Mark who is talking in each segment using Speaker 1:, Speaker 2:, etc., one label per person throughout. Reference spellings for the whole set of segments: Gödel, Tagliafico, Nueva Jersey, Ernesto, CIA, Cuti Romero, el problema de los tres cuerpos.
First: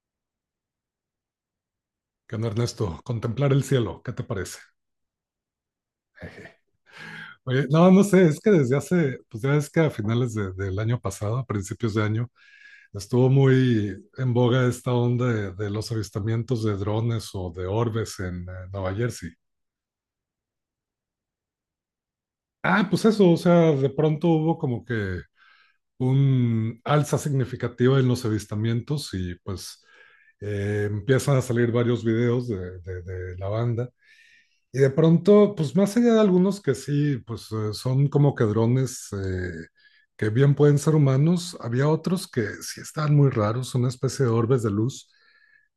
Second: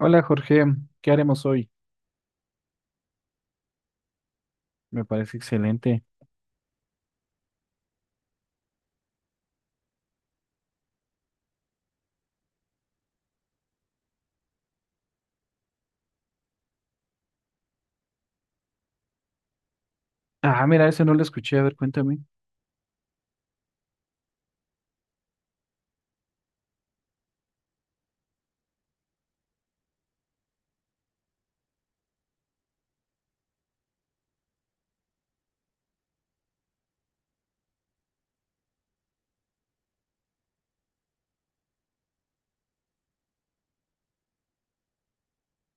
Speaker 1: Hola Jorge, ¿qué haremos hoy?
Speaker 2: ¿Qué onda, Ernesto? Contemplar el cielo, ¿qué te parece?
Speaker 1: Me parece excelente.
Speaker 2: Oye, no, no sé, es que desde hace, pues ya es que a finales del año pasado, a principios de año, estuvo muy en boga esta onda de los avistamientos de drones o de orbes en Nueva Jersey.
Speaker 1: Ah, mira, ese no lo escuché, a ver, cuéntame.
Speaker 2: Ah, pues eso, o sea, de pronto hubo como que un alza significativa en los avistamientos y pues empiezan a salir varios videos de la banda. Y de pronto, pues más allá de algunos que sí, pues son como que drones que bien pueden ser humanos, había otros que sí estaban muy raros, una especie de orbes de luz,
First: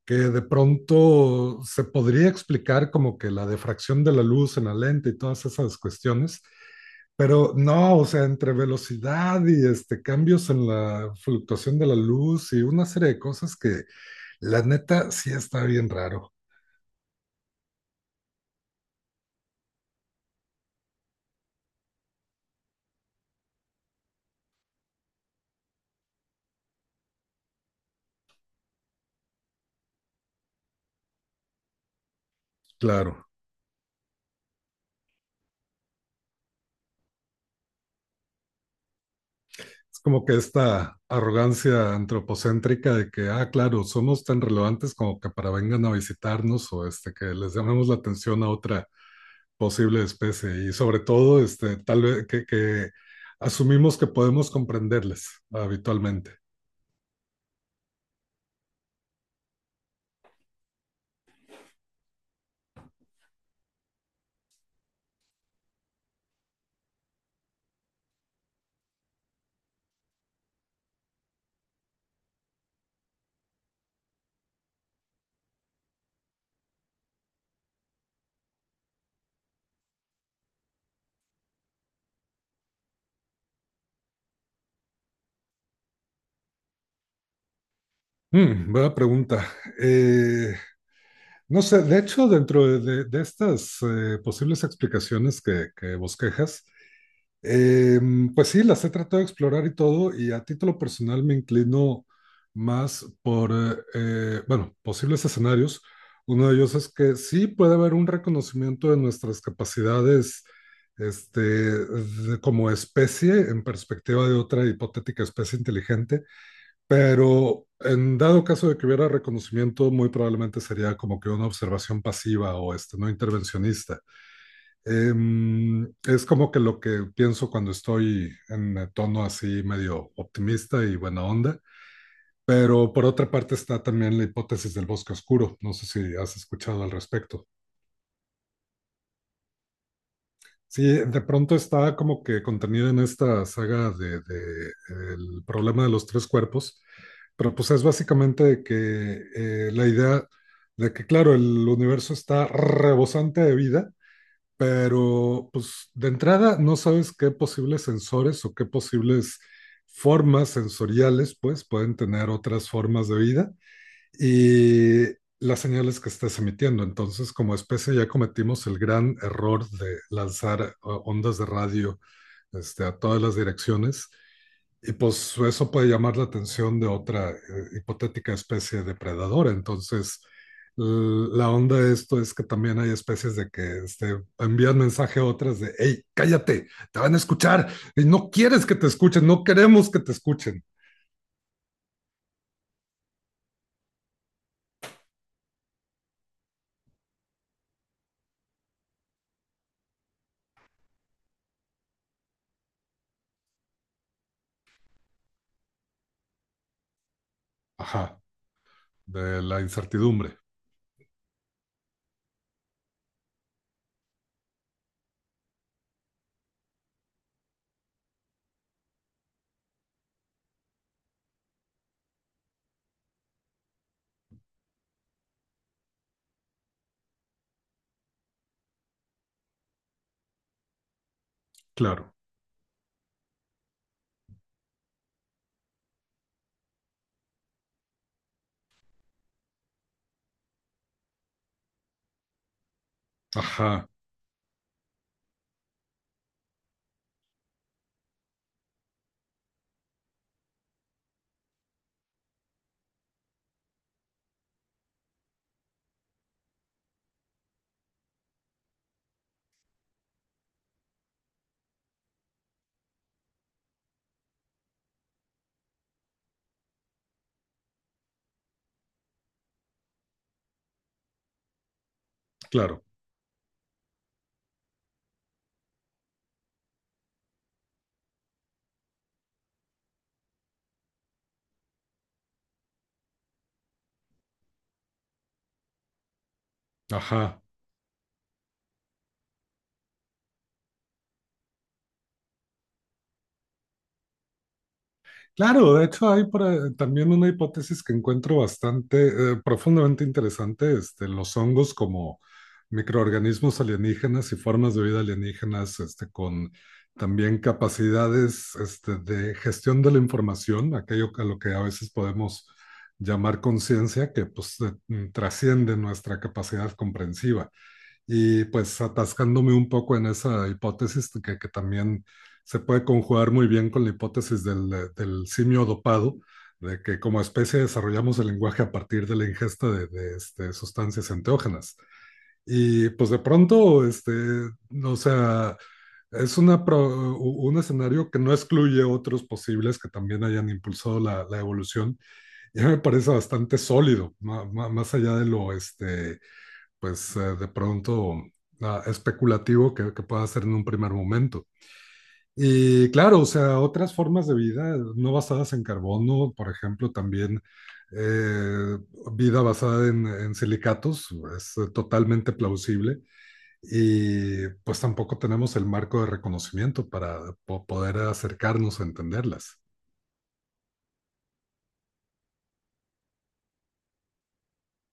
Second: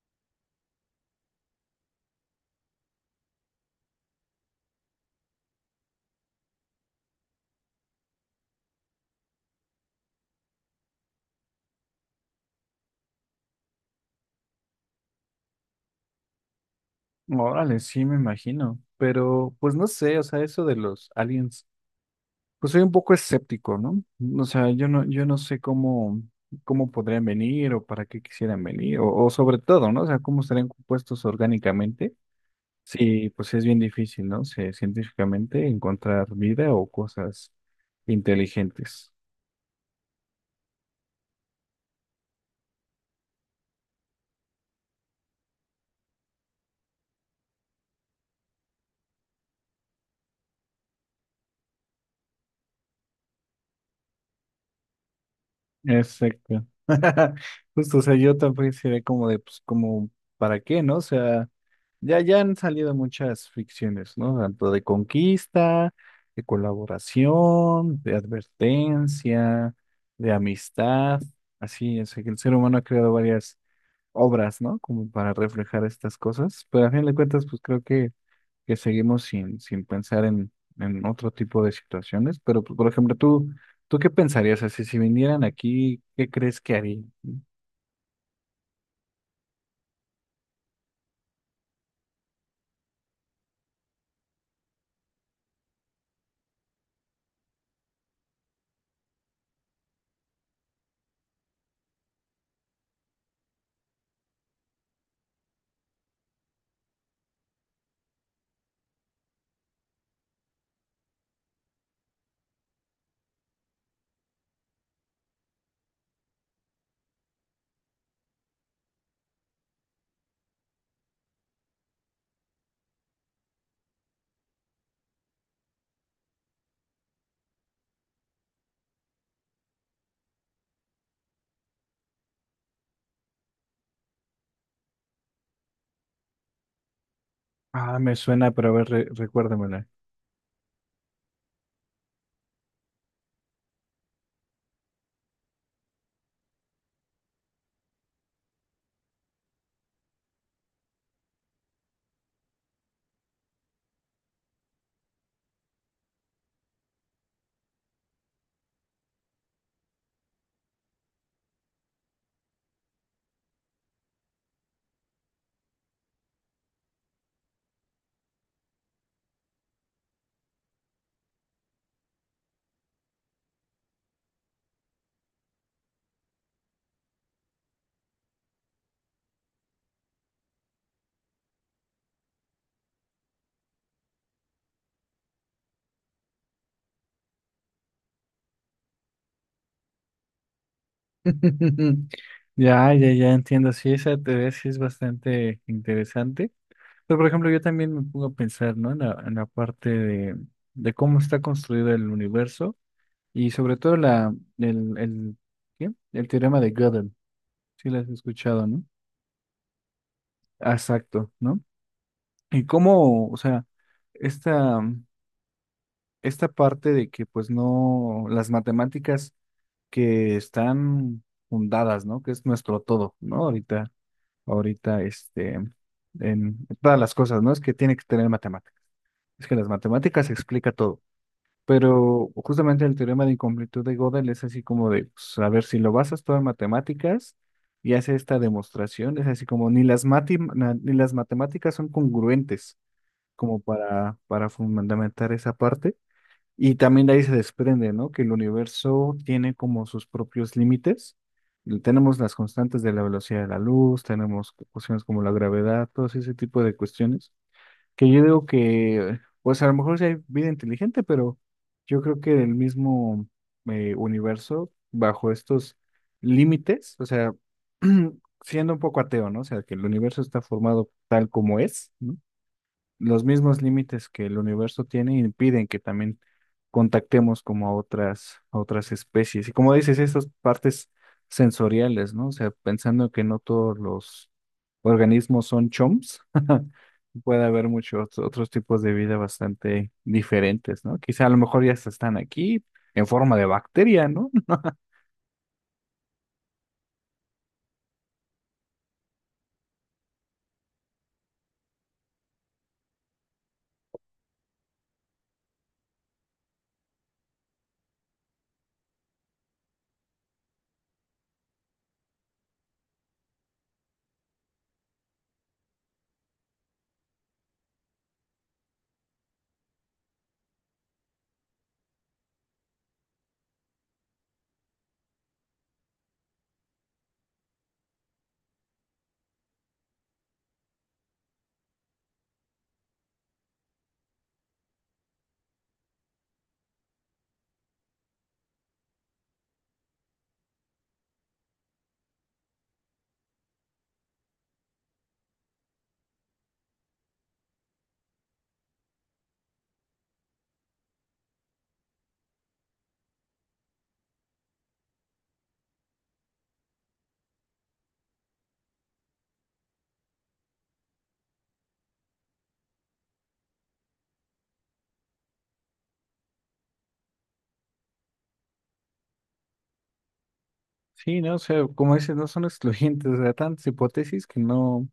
Speaker 2: que de pronto se podría explicar como que la difracción de la luz en la lente y todas esas cuestiones, pero no, o sea, entre velocidad y este, cambios en la fluctuación de la luz y una serie de cosas que la neta sí está bien raro,
Speaker 1: Órale, sí, me imagino, pero pues no sé, o sea, eso de los aliens, pues soy un poco escéptico, ¿no? O sea, yo no sé cómo, cómo podrían venir o para qué quisieran venir, o sobre todo, ¿no? O sea, cómo estarían compuestos orgánicamente.
Speaker 2: claro.
Speaker 1: Sí, pues es bien difícil, ¿no? Sí, científicamente encontrar vida o cosas inteligentes.
Speaker 2: Es como que esta arrogancia antropocéntrica de que, ah, claro, somos tan relevantes como que para vengan a visitarnos o este, que les llamemos la atención a otra posible especie y sobre todo, este, tal vez que asumimos que podemos comprenderles habitualmente.
Speaker 1: Exacto. Justo, o sea, yo también sería como de, pues, como, ¿para qué, no? O sea, ya han salido muchas ficciones, ¿no? Tanto de conquista, de colaboración, de advertencia, de amistad, así, o sea, que el ser humano ha creado varias obras, ¿no? Como para reflejar estas cosas, pero a fin de cuentas, pues creo que seguimos sin pensar en otro tipo de situaciones. Pero, pues, por ejemplo, tú, ¿tú qué pensarías? Así, si vinieran aquí, ¿qué crees que harían?
Speaker 2: Mm, buena pregunta. Eh, no sé, de hecho, dentro de estas posibles explicaciones que bosquejas. Pues sí, las he tratado de explorar y todo, y a título personal me inclino más por, bueno, posibles escenarios. Uno de ellos es que sí puede haber un reconocimiento de nuestras capacidades, este, de- como especie en perspectiva de otra hipotética especie inteligente, pero en dado caso de que hubiera reconocimiento, muy probablemente sería como que una observación pasiva o este, no intervencionista. Es como que lo que pienso cuando estoy en tono así medio optimista y buena onda. Pero por otra parte está también la hipótesis del bosque oscuro. No sé si has escuchado al respecto.
Speaker 1: Ah, me suena, pero a ver, recuérdamela.
Speaker 2: Sí, de pronto está como que contenida en esta saga de, el problema de los tres cuerpos. Pero pues es básicamente que la idea de que, claro, el universo está rebosante de vida, pero pues de entrada no sabes qué posibles sensores o qué posibles formas sensoriales pues pueden tener otras formas de vida y las señales que estás emitiendo. Entonces, como especie ya cometimos el gran error de lanzar ondas de radio este, a todas las direcciones y pues eso puede llamar la atención de otra hipotética especie depredadora. Entonces, la onda de esto es que también hay especies de que este, envían mensaje a otras de, hey, cállate, te van a escuchar, y no quieres que te escuchen, no queremos que te escuchen.
Speaker 1: Ya, ya, ya entiendo. Sí, esa teoría sí es bastante interesante. Pero, por ejemplo, yo también me pongo a pensar, ¿no? En la parte de cómo está construido el universo y sobre todo la, el, el, ¿qué? El teorema de Gödel. Sí, lo has
Speaker 2: Ajá,
Speaker 1: escuchado, ¿no?
Speaker 2: de la incertidumbre,
Speaker 1: Ah, exacto, ¿no? Y cómo, o sea, esta, esta parte de que pues no, las matemáticas que están fundadas, ¿no? Que es nuestro todo, ¿no? Ahorita, este, en todas las cosas, ¿no? Es que tiene que tener matemáticas. Es que las matemáticas explica todo.
Speaker 2: claro.
Speaker 1: Pero justamente el teorema de incompletud de Gödel es así como de, pues, a ver, si lo basas todo en matemáticas y hace esta demostración, es así como ni ni las matemáticas son congruentes como
Speaker 2: Ajá,
Speaker 1: para fundamentar esa parte. Y también de ahí se desprende, ¿no? Que el universo tiene como sus propios límites. Y tenemos las constantes de la velocidad de la luz, tenemos cuestiones como la gravedad, todo ese tipo de cuestiones. Que yo digo que, pues a lo mejor sí hay vida inteligente, pero yo creo que el mismo universo, bajo estos límites, o sea, siendo un poco ateo, ¿no? O sea, que el universo está formado tal como es, ¿no?
Speaker 2: claro.
Speaker 1: Los mismos límites que el universo tiene impiden que también contactemos como a otras especies. Y como dices, esas partes sensoriales, ¿no? O sea, pensando que no todos los organismos son chomps,
Speaker 2: Ajá.
Speaker 1: puede haber muchos otros tipos de vida bastante diferentes, ¿no? Quizá a lo mejor ya hasta están aquí en forma de bacteria, ¿no?
Speaker 2: Claro, de hecho hay por ahí también una hipótesis que encuentro bastante, profundamente interesante, este, los hongos como microorganismos alienígenas y formas de vida alienígenas, este, con también capacidades, este, de gestión de la información, aquello a lo que a veces podemos llamar conciencia, que pues trasciende nuestra capacidad comprensiva. Y pues atascándome un poco en esa hipótesis que también se puede conjugar muy bien con la hipótesis del, del simio dopado, de que como especie desarrollamos el lenguaje a partir de la ingesta este, sustancias enteógenas. Y pues de pronto, este, o sea, es una un escenario que no excluye otros posibles que también hayan impulsado la, la evolución. Ya me parece bastante sólido, más allá de lo, este, pues de pronto ah, especulativo que pueda hacer en un primer momento. Y claro, o sea, otras formas de vida no basadas en carbono, por ejemplo, también eh, vida basada en silicatos es totalmente plausible y pues tampoco tenemos el marco de reconocimiento para poder acercarnos a entenderlas.
Speaker 1: Sí, ¿no? O sea, como dices, no son excluyentes, o sea, tantas hipótesis que no,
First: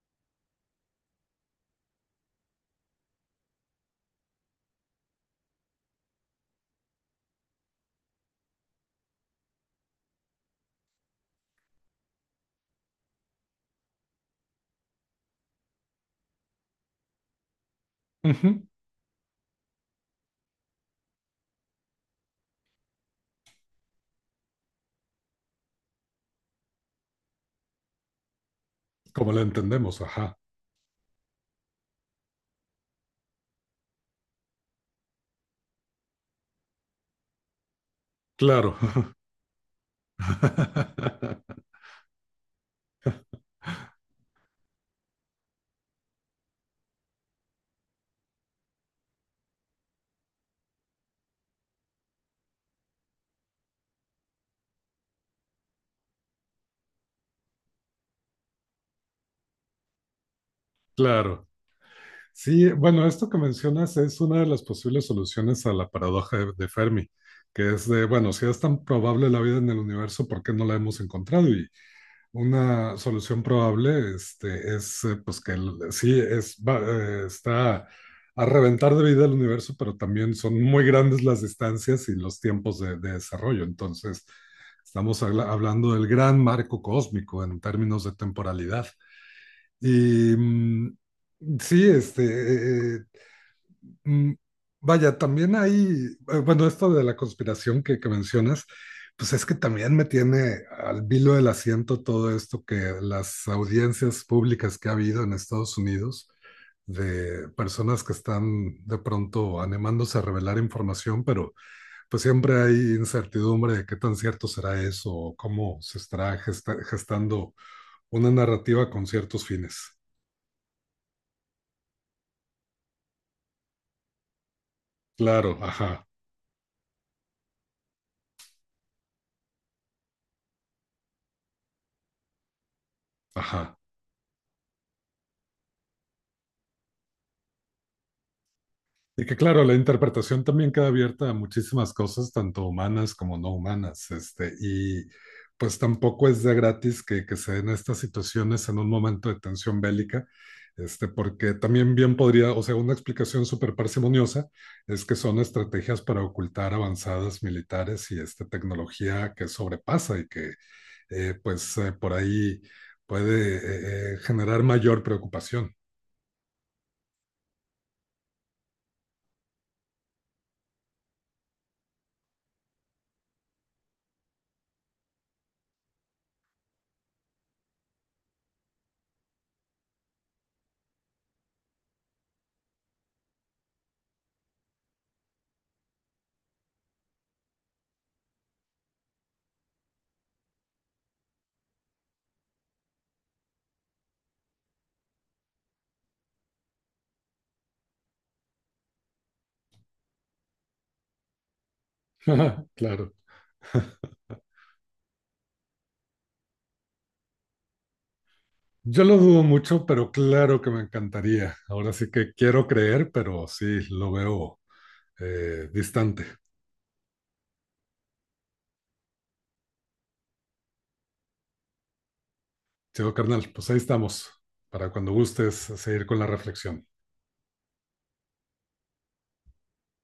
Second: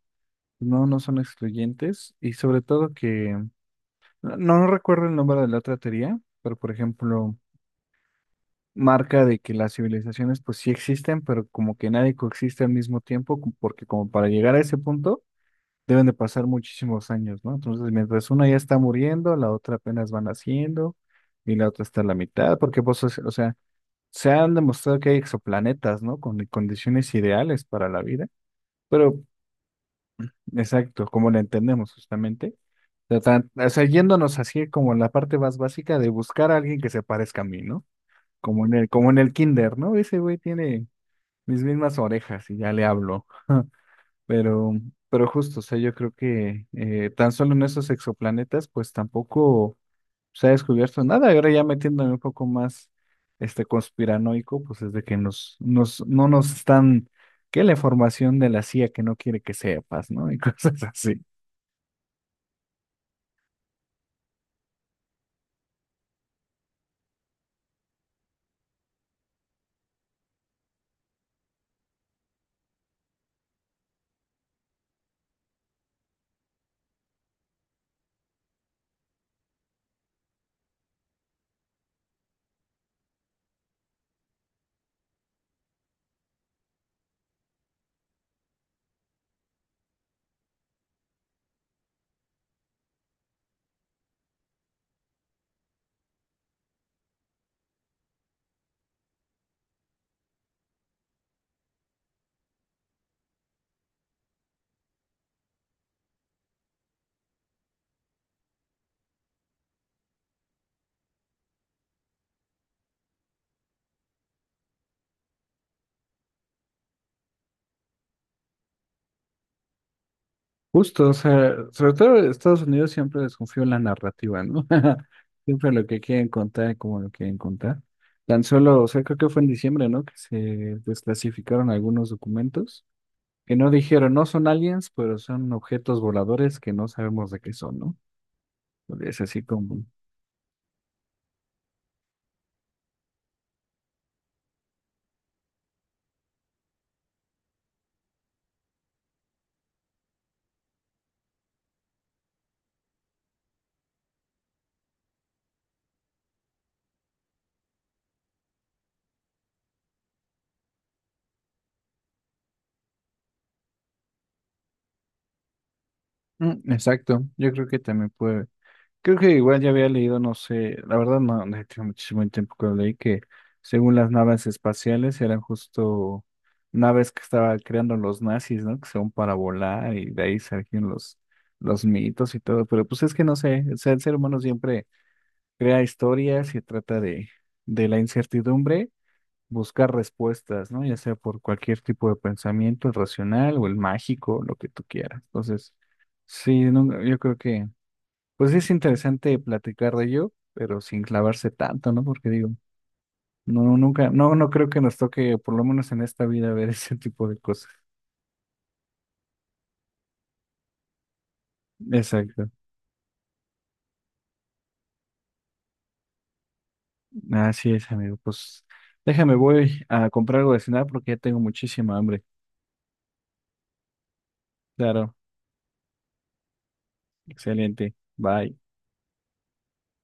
Speaker 1: no, no son excluyentes y sobre todo que no recuerdo el nombre de la otra teoría, pero por ejemplo, marca de que las civilizaciones pues sí existen, pero como que nadie coexiste al mismo tiempo, porque como para llegar a ese punto deben de pasar muchísimos años, ¿no? Entonces, mientras una ya
Speaker 2: Ujú.
Speaker 1: está muriendo, la otra apenas van haciendo y la otra está a la mitad, porque pues, o sea, se han demostrado que hay exoplanetas, ¿no? Con condiciones ideales para la vida, pero
Speaker 2: Como la entendemos, ajá.
Speaker 1: exacto, como la entendemos justamente. O sea, yéndonos así como en la parte más básica de buscar a alguien que se parezca a mí, ¿no?
Speaker 2: Claro.
Speaker 1: Como en el kinder, ¿no? Ese güey tiene mis mismas orejas y ya le hablo. Pero, pero justo, o sea, yo creo que tan solo en esos exoplanetas, pues tampoco se ha descubierto nada. Y ahora ya metiéndome un poco más este conspiranoico, pues es de que no nos están, que la información de la CIA que no quiere que sepas, ¿no? Y cosas así.
Speaker 2: Claro. Sí, bueno, esto que mencionas es una de las posibles soluciones a la paradoja de Fermi, que es de, bueno, si es tan probable la vida en el universo, ¿por qué no la hemos encontrado? Y una solución probable este, es, pues, que sí, es, está a reventar de vida el universo, pero también son muy grandes las distancias y los tiempos de desarrollo. Entonces, estamos hablando del gran marco cósmico en términos de temporalidad. Y... sí, este, Mm, vaya, también hay, bueno, esto de la conspiración que mencionas, pues es que también me tiene al vilo del asiento todo esto que las audiencias públicas que ha habido en Estados Unidos de personas que están de pronto animándose a revelar información, pero pues siempre hay incertidumbre de qué tan cierto será eso o cómo se estará gestando una narrativa con ciertos fines.
Speaker 1: Justo, o sea, sobre todo Estados Unidos siempre desconfío en la narrativa, ¿no?
Speaker 2: Claro,
Speaker 1: Siempre lo que
Speaker 2: ajá,
Speaker 1: quieren contar, como lo quieren contar. Tan solo, o sea, creo que fue en diciembre, ¿no? Que se desclasificaron algunos documentos que no
Speaker 2: ajá.
Speaker 1: dijeron, no son aliens, pero son objetos voladores que no sabemos de qué son, ¿no? Es
Speaker 2: Y que
Speaker 1: así
Speaker 2: claro, la
Speaker 1: como...
Speaker 2: interpretación también queda abierta a muchísimas cosas, tanto humanas como no humanas, este, y pues tampoco es de gratis que se den estas situaciones en un momento de tensión bélica, este, porque también bien podría, o sea, una explicación súper parsimoniosa es que son estrategias para ocultar avanzadas militares y este, tecnología que sobrepasa y que por ahí puede generar mayor preocupación.
Speaker 1: Mm, exacto, yo creo que también creo que igual ya había leído, no sé, la verdad no, no tiene muchísimo tiempo que lo leí, que según las naves espaciales eran justo naves que estaban creando los nazis, ¿no? Que son para volar y de ahí surgieron los mitos y todo, pero pues es que no sé, o sea, el ser humano siempre crea historias y trata de la incertidumbre buscar respuestas, ¿no? Ya sea por cualquier tipo de pensamiento, el racional o el mágico, lo que tú quieras. Entonces, sí, no, yo creo que... Pues sí es interesante platicar de ello, pero sin clavarse tanto, ¿no? Porque digo,
Speaker 2: Claro.
Speaker 1: no, nunca, no, no creo que nos toque, por lo menos en esta vida, ver ese tipo de cosas.
Speaker 2: Yo lo dudo mucho, pero claro que me encantaría. Ahora sí que
Speaker 1: Exacto.
Speaker 2: quiero creer, pero sí, lo veo distante.
Speaker 1: Así es, amigo. Pues déjame, voy a comprar algo de cenar porque ya tengo muchísima hambre.
Speaker 2: Chido, carnal, pues ahí estamos, para cuando
Speaker 1: Claro,
Speaker 2: gustes seguir con la reflexión.
Speaker 1: excelente. Bye.